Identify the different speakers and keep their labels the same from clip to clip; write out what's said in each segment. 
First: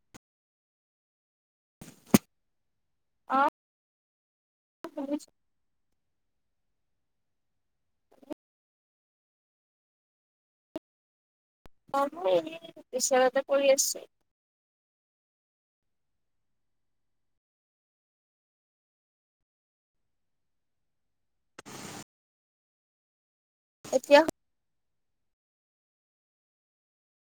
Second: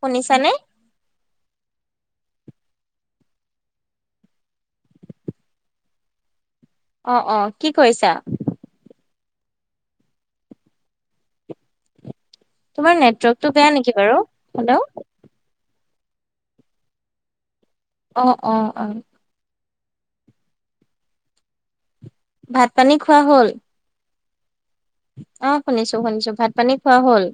Speaker 1: শুনিছানে?
Speaker 2: অ' শুনিছো।
Speaker 1: অ', অ' কি কৰিছা?
Speaker 2: আছো এনেই।
Speaker 1: তোমাৰ
Speaker 2: বিচনাতে
Speaker 1: নেটৱৰ্কটো
Speaker 2: পৰি
Speaker 1: বেয়া নেকি
Speaker 2: আছো
Speaker 1: বাৰু? হেল্ল'। অহ'-অহ'-অহ'। ভাত-পানী খোৱা হ'ল?
Speaker 2: এতিয়া?
Speaker 1: অ, শুনিছো শুনিছো ভাত-পানী খোৱা হ'ল?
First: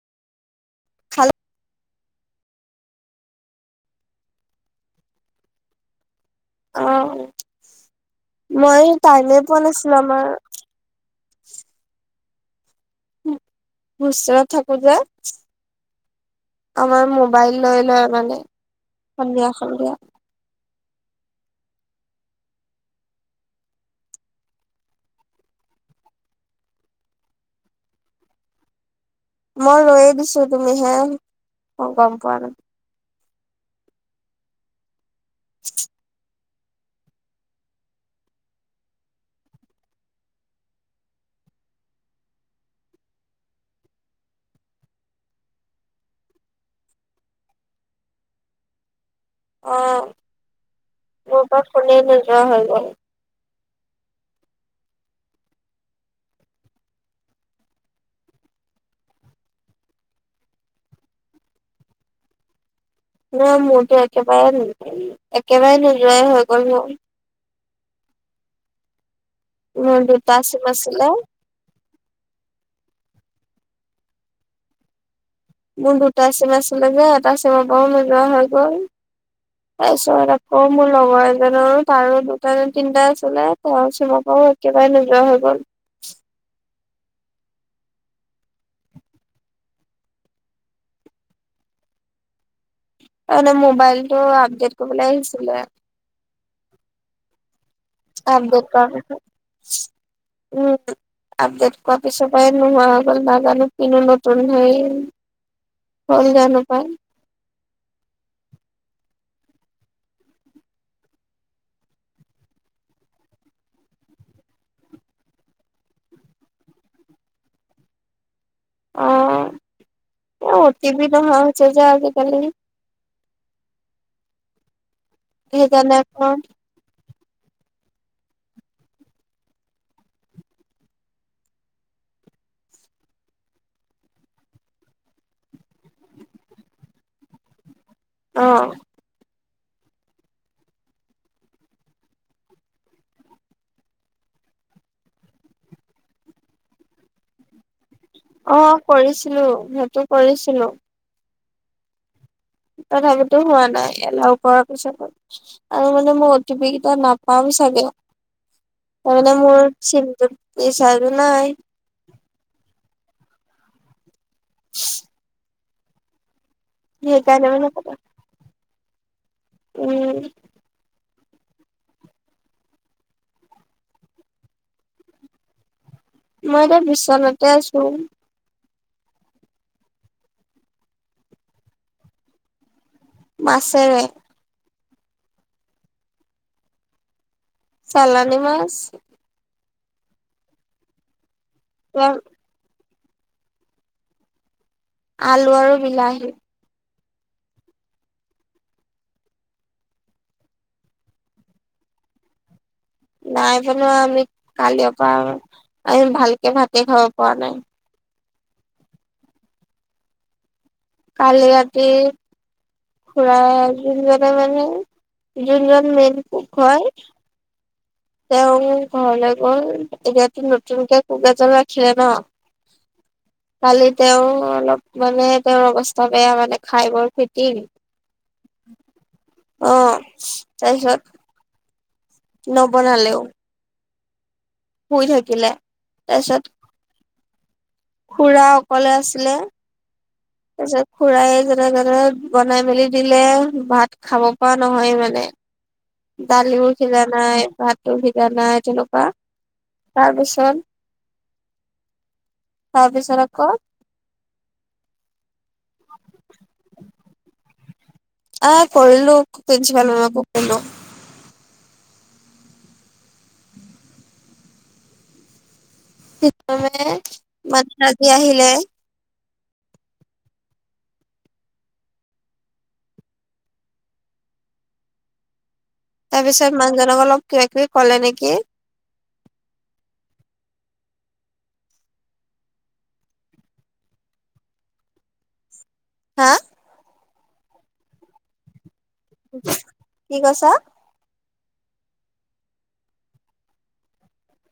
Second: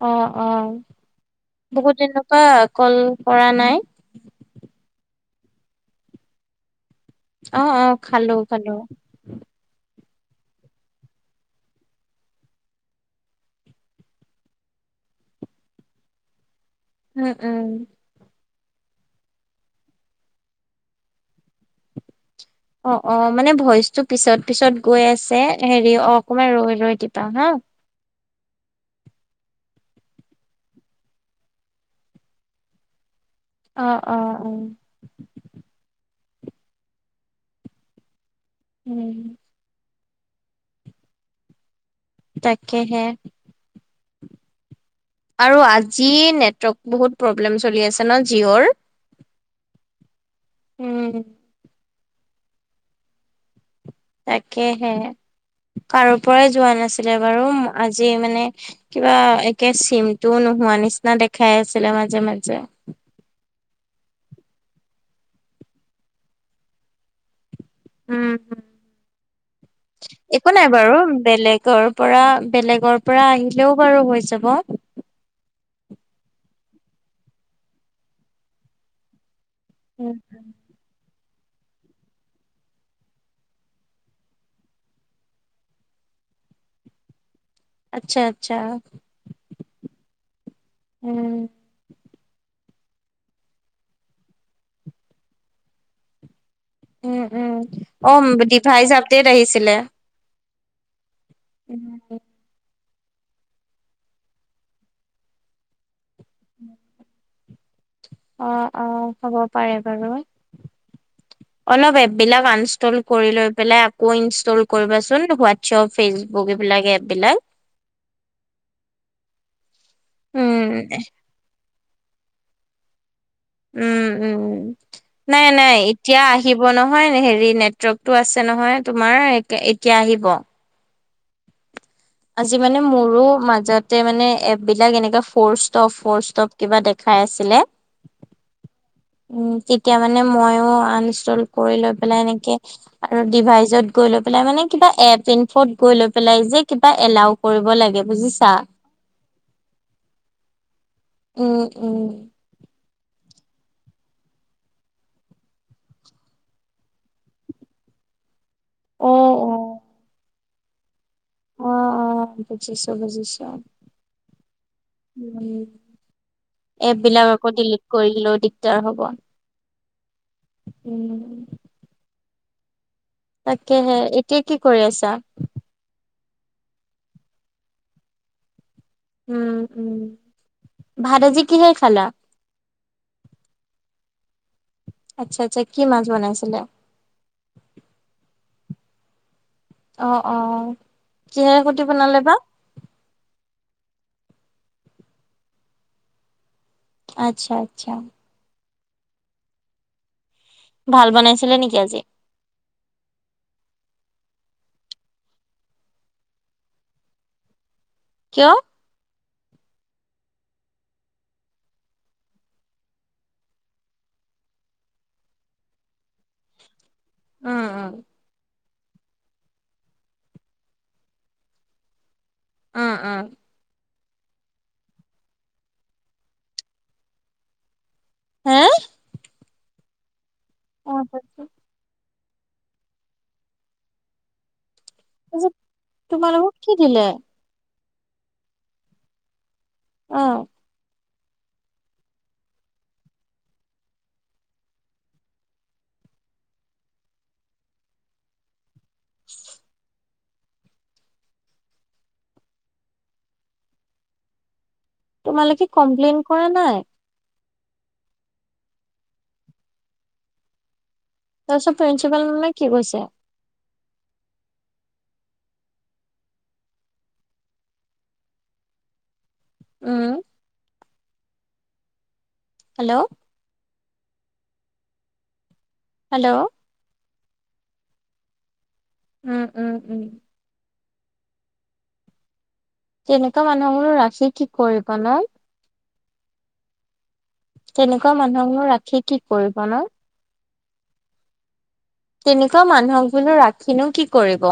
Speaker 1: অ, অ।
Speaker 2: [unintelligible]
Speaker 1: বহুত দিনৰ পৰা কল কৰা নাই।
Speaker 2: অ'।
Speaker 1: অঁ, অঁ, খালো, খালোঁ।
Speaker 2: মই টাইমে পোৱা নাছিলো আমাৰ- হোষ্টেলত থাকোতে- আমাৰ
Speaker 1: উম
Speaker 2: মোবাইল
Speaker 1: উম।
Speaker 2: লৈ লয় মানে, সন্ধিয়া সন্ধিয়া।
Speaker 1: অঁ, অঁ, মানে ভইচটো পিছত পিছত গৈ আছে, হেৰি অ- অকমান ৰৈ-ৰৈ দিবা হা।
Speaker 2: মই ৰৈয়ে দিছো তুমি হে, মই গম পোৱা নাই।
Speaker 1: অ, অ, অ।
Speaker 2: [unintelligible]
Speaker 1: উম। তাকেহে। আৰু আজি নেটৱৰ্ক বহুত প্ৰব্লেম চলি আছে ন' জিঅ'ৰ?
Speaker 2: অ
Speaker 1: উমঁ।
Speaker 2: [unintelligible] ফোনে নোযোৱা হৈ গ'ল।
Speaker 1: তাকেহে কাৰো পৰাই যোৱা নাছিলে বাৰু ওম আজি মানে কিবা একে চিমটোও নোহোৱা নিচিনা দেখাই আছিলে মাজে-মাজে।
Speaker 2: নহয় মোৰতো একেবাৰে [unintelligible] একেবাৰে নোযোৱাই হৈ গ'ল মোৰ।
Speaker 1: উম,
Speaker 2: মোৰ দুটা
Speaker 1: একো
Speaker 2: চিম
Speaker 1: নাই বাৰু
Speaker 2: আছিলে
Speaker 1: বেলেগৰ পৰা বেলেগৰ পৰা আহিলেও বাৰু হৈ যাব।
Speaker 2: মোৰ দুুটা চিম আছিলে যে এটা চিম' পাও নোযোৱা হৈ গ'ল, তাৰ
Speaker 1: উম
Speaker 2: পিছত
Speaker 1: উম।
Speaker 2: আকৌ- মোৰ লগৰ এজনৰো তাৰো দুটা নে তিনটা আছিলে তেওঁৰ চিম পাও একেবাৰে নোযোৱা হৈ গ'ল।
Speaker 1: আচ্ছা আচ্ছা উম,
Speaker 2: মানে মোবাইলটো আপডেট কৰিবলে আহিছিলে।
Speaker 1: উম, উম, অ,
Speaker 2: আপডেট কৰাৰ
Speaker 1: ডিভাইজ
Speaker 2: পিছত
Speaker 1: আপডেট আহিছিলে।
Speaker 2: উম, আপডেট কৰা
Speaker 1: উম।
Speaker 2: পিছত উপায় নোহোৱা হৈ গ'ল। নাজানো কিনো নতুন সেই হ'ল জানো পায়।
Speaker 1: অ, অ, হ'ব পাৰে বাৰু। অলপ এপ বিলাক আনষ্টল কৰি লৈ পেলাই আকৌ ইনষ্টল কৰিবাচোন। হোৱাটচ ফেচবুক এইবিলাক এপ বিলাক।
Speaker 2: অ
Speaker 1: উম
Speaker 2: অতিপি নহা হৈছে যে আজিকালি।
Speaker 1: উম, উম, নাই-নাই
Speaker 2: সেইকাৰণে
Speaker 1: এতিয়া
Speaker 2: আকৌ
Speaker 1: আহিব হ'ব নহয় হেৰি নেটৱৰ্কটো আছে নহয় তোমাৰ এ এতিয়া আহিব। আজি মানে মোৰো মাজতে মানে এপ বিলাক এনেকা ফ'ৰ ষ্টপ ফ'ৰ ষ্টপ কিবা দেখাই আছিলে।
Speaker 2: অ।
Speaker 1: উম, তেতিয়া মানে মইও আনষ্টল কৰি লৈ পেলাই এনেকে আৰু ডিভাইচত গৈ লৈ পেলাই মানে কিবা এপ ইনফত গৈ লৈ পেলাই যে কিবা এলাও কৰিব লাগে। বুজিছা।
Speaker 2: অ, কৰিছিলো সেইটো কৰিছিলো।
Speaker 1: উম, উম।
Speaker 2: তথাপিতো হোৱা নাই এলাও কৰাৰ পিছতো। আৰু মানে মই অটি পি কেইটা নাপাম চাগে। তাৰ মানে
Speaker 1: অ'
Speaker 2: মোৰ চিমটোত ৰিচাৰ্জ নাই।
Speaker 1: অ', অ', বুজিছোঁ বুজিছোঁ। এপ বিলাক
Speaker 2: সেইকাৰণে
Speaker 1: আকৌ
Speaker 2: মানে
Speaker 1: ডিলিট কৰিলেও দিগদাৰ হ'ব।
Speaker 2: উম'।
Speaker 1: ওম'। তাকেহে এতিয়া কি কৰি আছা?
Speaker 2: মই এতিয়া বিচনাতে আছো।
Speaker 1: উম', উম, ভাত আজি কিহে খালা?
Speaker 2: মাছেৰে।
Speaker 1: আচ্ছা আচ্ছা কি মাছ বনাইছিলে?
Speaker 2: চালানী মাছ।
Speaker 1: অ', অ' কিহেৰেহৈতে বনালে বা?
Speaker 2: আলু আৰু বিলাহী।
Speaker 1: আচ্ছা আচ্ছা। ভাল বনাইছিলে নেকি আজি?
Speaker 2: নাই বনুৱা আমি কালিৰ পৰা আমি ভালকে ভাতে খাব পৰা নাই।
Speaker 1: কিয়?
Speaker 2: কালি ৰাতি খুৰা যোনজনে মানে যোনজন মেইন কোক হয়।
Speaker 1: উম', উম,
Speaker 2: তেওঁ ঘৰলৈ গ'ল এতিয়াতো নতুনকে কোক এজল ৰাখিলে ন'।
Speaker 1: উম', উম'
Speaker 2: কালি তেওঁ অলপ মানে তেওঁৰ অৱস্থা বেয়া মানে খাই বৈ ফাইটিং।
Speaker 1: হে?
Speaker 2: অ',
Speaker 1: অ
Speaker 2: তাৰপিছত
Speaker 1: তাৰপিছত
Speaker 2: নবনালেও। শুই থাকিলে তাৰপিছত
Speaker 1: তোমালোকক কি দিলে?
Speaker 2: খুৰা অকলে আছিলে।
Speaker 1: অঁ।
Speaker 2: তাৰপিছত খুৰায় যেনে তেনে বনাই মেলি দিলে ভাত খাব পৰা নহয় মানে। দালিও সিজা নাই, ভাতো সিজা নাই, তেনেকুৱা।
Speaker 1: [unintelligible]
Speaker 2: তাৰপিছত, তাৰপিছত আকৌ
Speaker 1: তোমালোকে কমপ্লেইন কৰা নাই?
Speaker 2: অ', কৰিলো প্ৰিন্সিপাল মে'মকো কলোঁ।
Speaker 1: তাৰপিছত প্ৰিন্ঞ্চিপালজনে কি কৈছে?
Speaker 2: [unintelligible] আহিলে।
Speaker 1: উম'। হেল্ল'।
Speaker 2: তাৰ
Speaker 1: হেল্ল'
Speaker 2: পিছত মানুহজনক অলপ কিবা কিবি ক'লে নেকি।
Speaker 1: উম', উম', উম। তেনেকুৱা মানুহবোৰ ৰাখি কি কৰিবা নো।
Speaker 2: হা?
Speaker 1: তেনেকুৱা মানুহবোৰ ৰাখি কি কৰিবা নো।
Speaker 2: কি কৈছা?
Speaker 1: তেনেকুৱা মানুহক বোলো ৰাখিনো কি কৰিব।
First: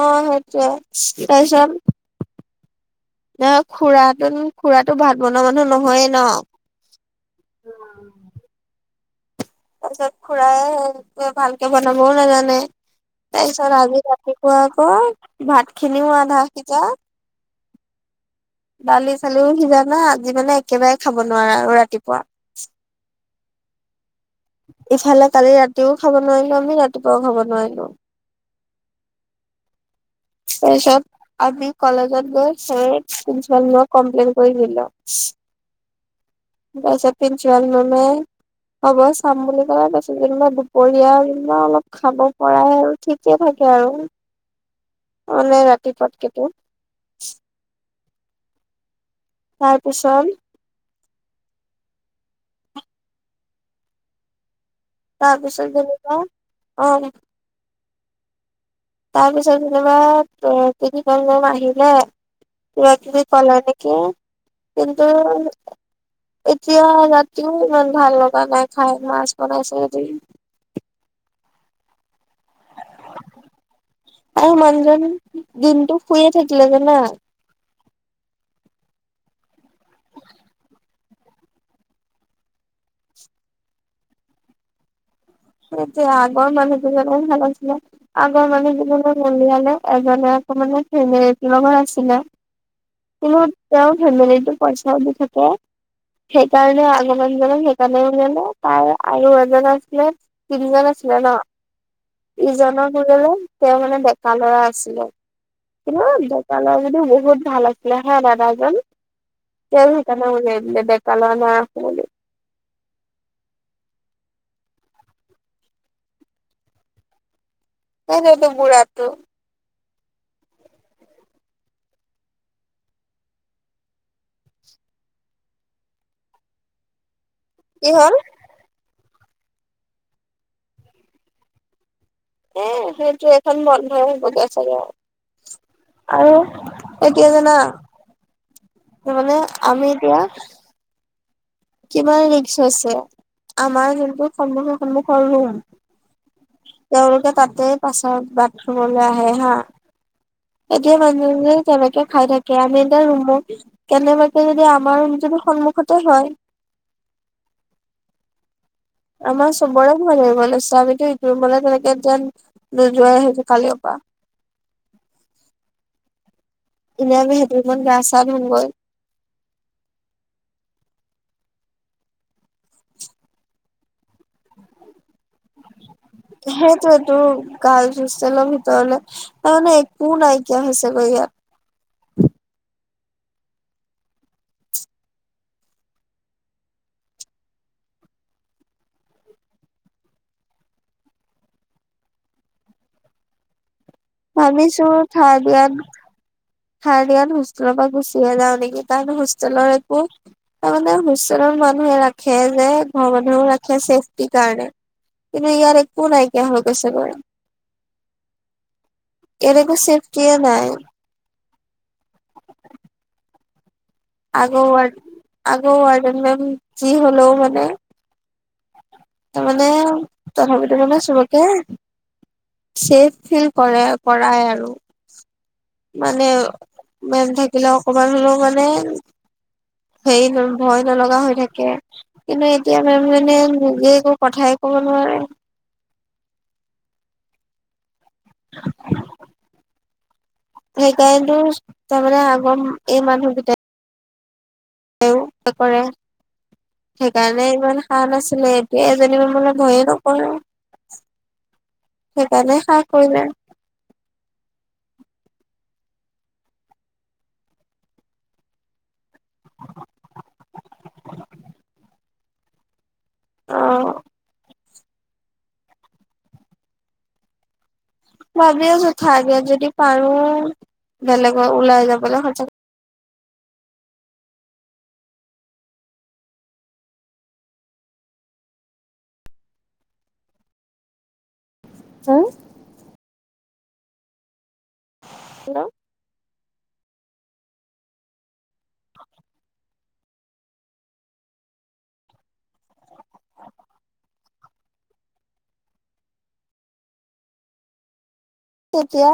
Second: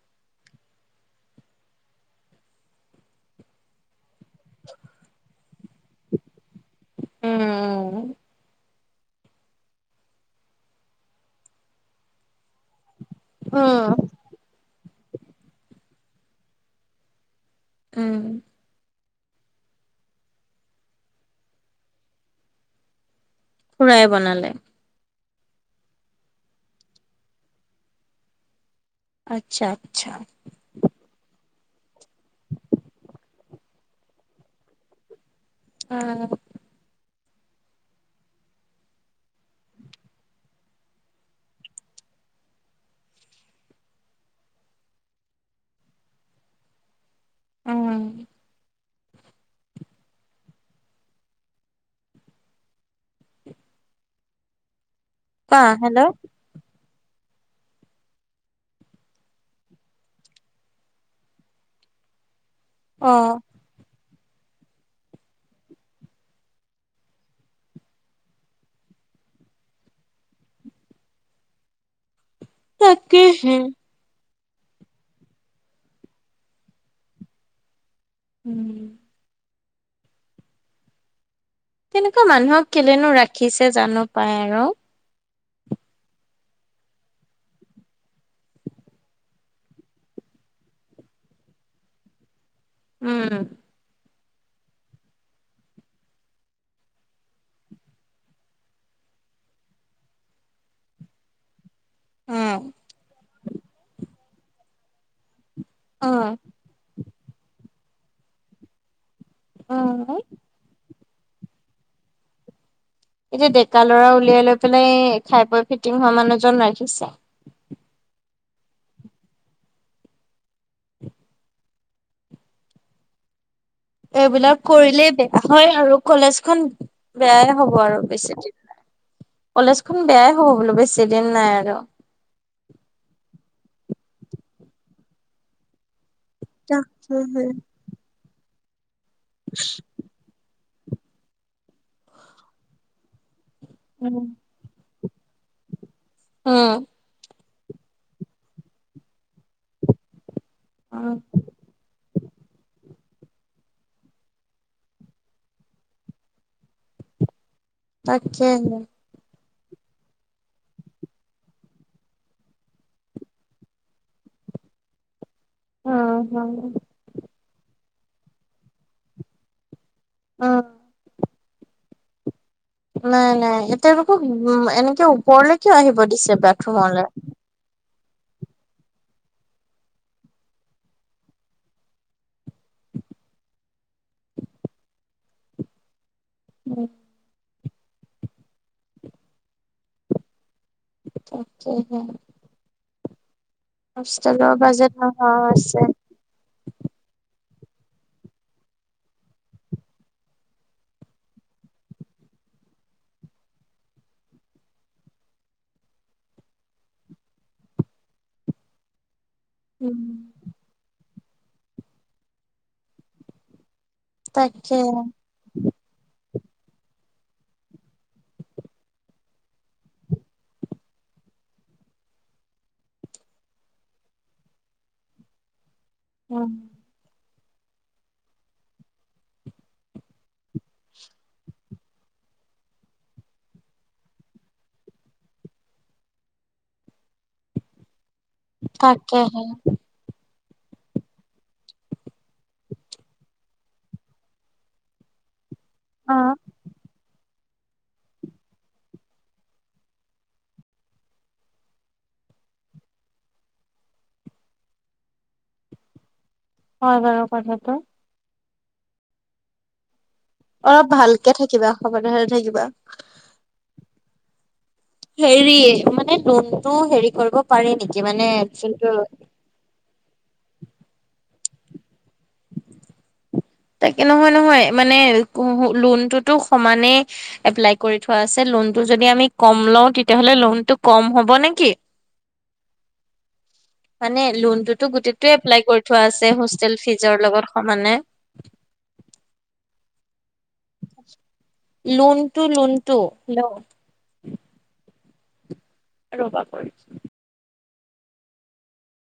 Speaker 2: অ', সেইটোৱেই, তাৰপিছত ন' খুৰাটোনো খুৰাটো ভাত বনোৱা মানুহ নহয়ে ন'।
Speaker 1: উম'।
Speaker 2: তাৰ পিছত খুৰাই ভালকে বনাবও নাজানে, তাৰপিছত আজি ৰাতি পোৱা আকৌ ভাত খিনিও আধা সিজা
Speaker 1: উম।
Speaker 2: দালি চালিও সিজা নাই আজি মানে একেবাৰে খাব নোৱাৰা আৰু ৰাতিপুৱা
Speaker 1: খুৰাই বনালে।
Speaker 2: ইফালে কালি ৰাতিও খাব নোৱাৰিলো আমি, ৰাতিপুৱাও খাব নোৱাৰিলো।
Speaker 1: আচ্ছা-আচ্ছা'।
Speaker 2: তাৰপাচত আমি কলেজত গৈ সেই প্ৰিন্সিপাল মে'মক কমপ্লেইন কৰি দিলোঁ।
Speaker 1: অঁ।
Speaker 2: তাৰপাছত প্ৰিন্সিপাল মে'মে হ'ব চাম বুলি ক'লে তাৰ পিছত যেনিবা দুপৰীয়া যেনিবা অলপ খাব পৰাই আৰু ঠিকে থাকে আৰু।
Speaker 1: [unintelligible]
Speaker 2: মানে ৰাতিপুৱাকেইটো-
Speaker 1: উম।
Speaker 2: তাৰ পিছত
Speaker 1: কোৱা
Speaker 2: তাৰপিছত
Speaker 1: হেল্ল'
Speaker 2: যেনিবা, অঁ তাৰ পিছত যেনিবা তিনিখন মান আহিলে। কিবা কিবি
Speaker 1: অ'।
Speaker 2: কলা নেকি? কিন্তু, এতিয়া ৰাতিও ইমান ভাল লগা নাই খাই মাছ বনাইছেদি।
Speaker 1: তাকে হে
Speaker 2: আৰু মানুহজন দিনটো শুয়ে থাকিলে জানা?
Speaker 1: উম। তেনেকুৱা মানুহক কেলেনো ৰাখিছে জানো পাই আৰু।
Speaker 2: তেতিয়া আগৰ মানুহ জন ভাল আছিলে। আগৰ মানে জীৱনৰ উলিয়ালে এজন আকৌ মানে ফেমেলীলগৰ আছিলে। কিন্তু
Speaker 1: উম,
Speaker 2: তেওঁ ফেমিলিতো পইচাও দি থাকে। সেইকাৰণে আগন জনক সেইকাৰণে ওলিলে তাৰ আৰু এজন আছিলে। তিনিজন আছিলে ন
Speaker 1: উম,
Speaker 2: ইজনৰ বলে তেওঁ মানে ডেকা লৰা আছিলে। কিন্তু
Speaker 1: উম,
Speaker 2: ডেকা লৰাজন যদি বহুত ভাল আছিলে হা দাদাজন। তেওঁ
Speaker 1: উম।
Speaker 2: সেইকাৰণে উলাই দিলে ডেকা ল'ৰা নাৰাখো বুলি।
Speaker 1: এতিয়া ডেকা লৰা উলিয়াই লৈ পেলাই খাই পোৱা ফিটিং হোৱা মানুহজন ৰাখিছে।
Speaker 2: সেইযে ইটো বুঢ়াটো
Speaker 1: এইবিলাক কৰিলেই বেয়া হয় আৰু কলেজ খন বেয়া হ'ব
Speaker 2: কি
Speaker 1: আৰু
Speaker 2: হ'ল
Speaker 1: বেছি দিন নাই কলেজ খন বেয়াই হ'ব বোলো বেছি দিন নাই আৰু।
Speaker 2: এ সেইটো এখন বন্ধয় হ'বগে চাগে আৰু। আৰু
Speaker 1: উম,
Speaker 2: এতিয়া জানা? নহ'লে মানে আমি এতিয়া কিমান ৰিক্স আছে আমাৰ যোনটো সন্মুখৰ সন্মুখৰ ৰুম। তেওঁলোকে তাতে পাছত বাথৰুমলৈ আহে হা। এতিয়া মানুহে তেনেকে খাই থাকে আমি এতিয়া ৰুমো কেনেবাকে যদি আমাৰ ৰুম তো সন্মুখতে হয়।
Speaker 1: তাকে।
Speaker 2: আমাৰ চবৰে কিমান ধৰি লাগছে আমিতো ইটো ৰুমলৈ তেনেকে যেন নোযোৱাই হৈছো কালিৰ পৰা।
Speaker 1: অ' অ'।
Speaker 2: এনে আমি সেইটো ৰুমত গা চা ধুম গৈ।
Speaker 1: অ'। নাই নাই এ তেওঁলোকক উ এনেকে ওপৰলে কিয় আহিব দিছে
Speaker 2: সেইটোৱে
Speaker 1: বাথৰুমলে
Speaker 2: তো। গাৰ্লছ হুষ্টেইলৰ ভিতৰলে তাৰ মানে একো নাইকিয়া হৈছে গৈ ইয়াত
Speaker 1: উম। তাকে। হষ্টেলৰ
Speaker 2: ভাবিছো
Speaker 1: বাজেট অ' অ' আছে।
Speaker 2: থাৰড ইয়াৰ হোষ্টেলৰ পৰা গুচিহে যাওঁ নেকি তাৰে হোষ্টেলৰ একো তাৰমানে হুষ্টেলৰ মানুহে ৰাখে যে ঘৰৰ মানুহেও ৰাখে ছেফটিৰ কাৰণে। কিন্তু ইয়াত একো নাইকিয়া হৈ গৈছে গৈ।
Speaker 1: [inaudible]
Speaker 2: ইয়াত একো
Speaker 1: উম,
Speaker 2: চেফটিয়ে নাই। আগ
Speaker 1: তাকে
Speaker 2: আগ কি হ'লেও মানে? তাৰ মানে তথাপিতো মানে চবকে চেফ ফিল কৰে কৰাই আৰু মানে
Speaker 1: উম,
Speaker 2: মে'ম থাকিলে অকমান হলেও মানে হেৰি ভয় নলগা হৈ থাকে কিন্তু এতিয়া মে'ম জনিয়ে নিজে একো কথাই কব নোৱাৰে।
Speaker 1: তাকেহে।
Speaker 2: সেইকাৰণতো তাৰমানে আগৰ এই মানুহকতা তেওঁ কৰে
Speaker 1: অ
Speaker 2: সেইকাৰণে ইমান সাহ নাছিলে এতিয়া এজনী মানলে ভয়ে নকৰে। সেইকাৰণে সাহ কৰিলে।
Speaker 1: হয় বাৰ কথাটো। অলপ ভালকে থাকিবা সাৱধানে থাকিবা।
Speaker 2: অ'।
Speaker 1: হেৰি মানে লোনতটো হেৰি কৰিব পাৰে নেকি। মানে
Speaker 2: ভাবি
Speaker 1: যোনটো
Speaker 2: আছোঁ থাক ইয়াত যদি পাৰো বেলেগৰ ওলাই যাবলৈ সচাক
Speaker 1: তাকে নহয়, নহয় মানে লোনটোতো সমানেই এপ্লাই কৰি থোৱা আছে লোনটো যদি আমি ক'ম লোও তেতিয়ালে লোনটো কম হ'ব নেকি?
Speaker 2: উ।
Speaker 1: মানে লোনটোতো গোটতে এপ্লাই
Speaker 2: হেল্ল'
Speaker 1: কৰি থোৱা আছে হোষ্টেল ফিজৰ লগত সমানে। লোনটু লোনটু হেল্ল'। ৰবা কৰিছোঁ।
Speaker 2: কেতিয়া।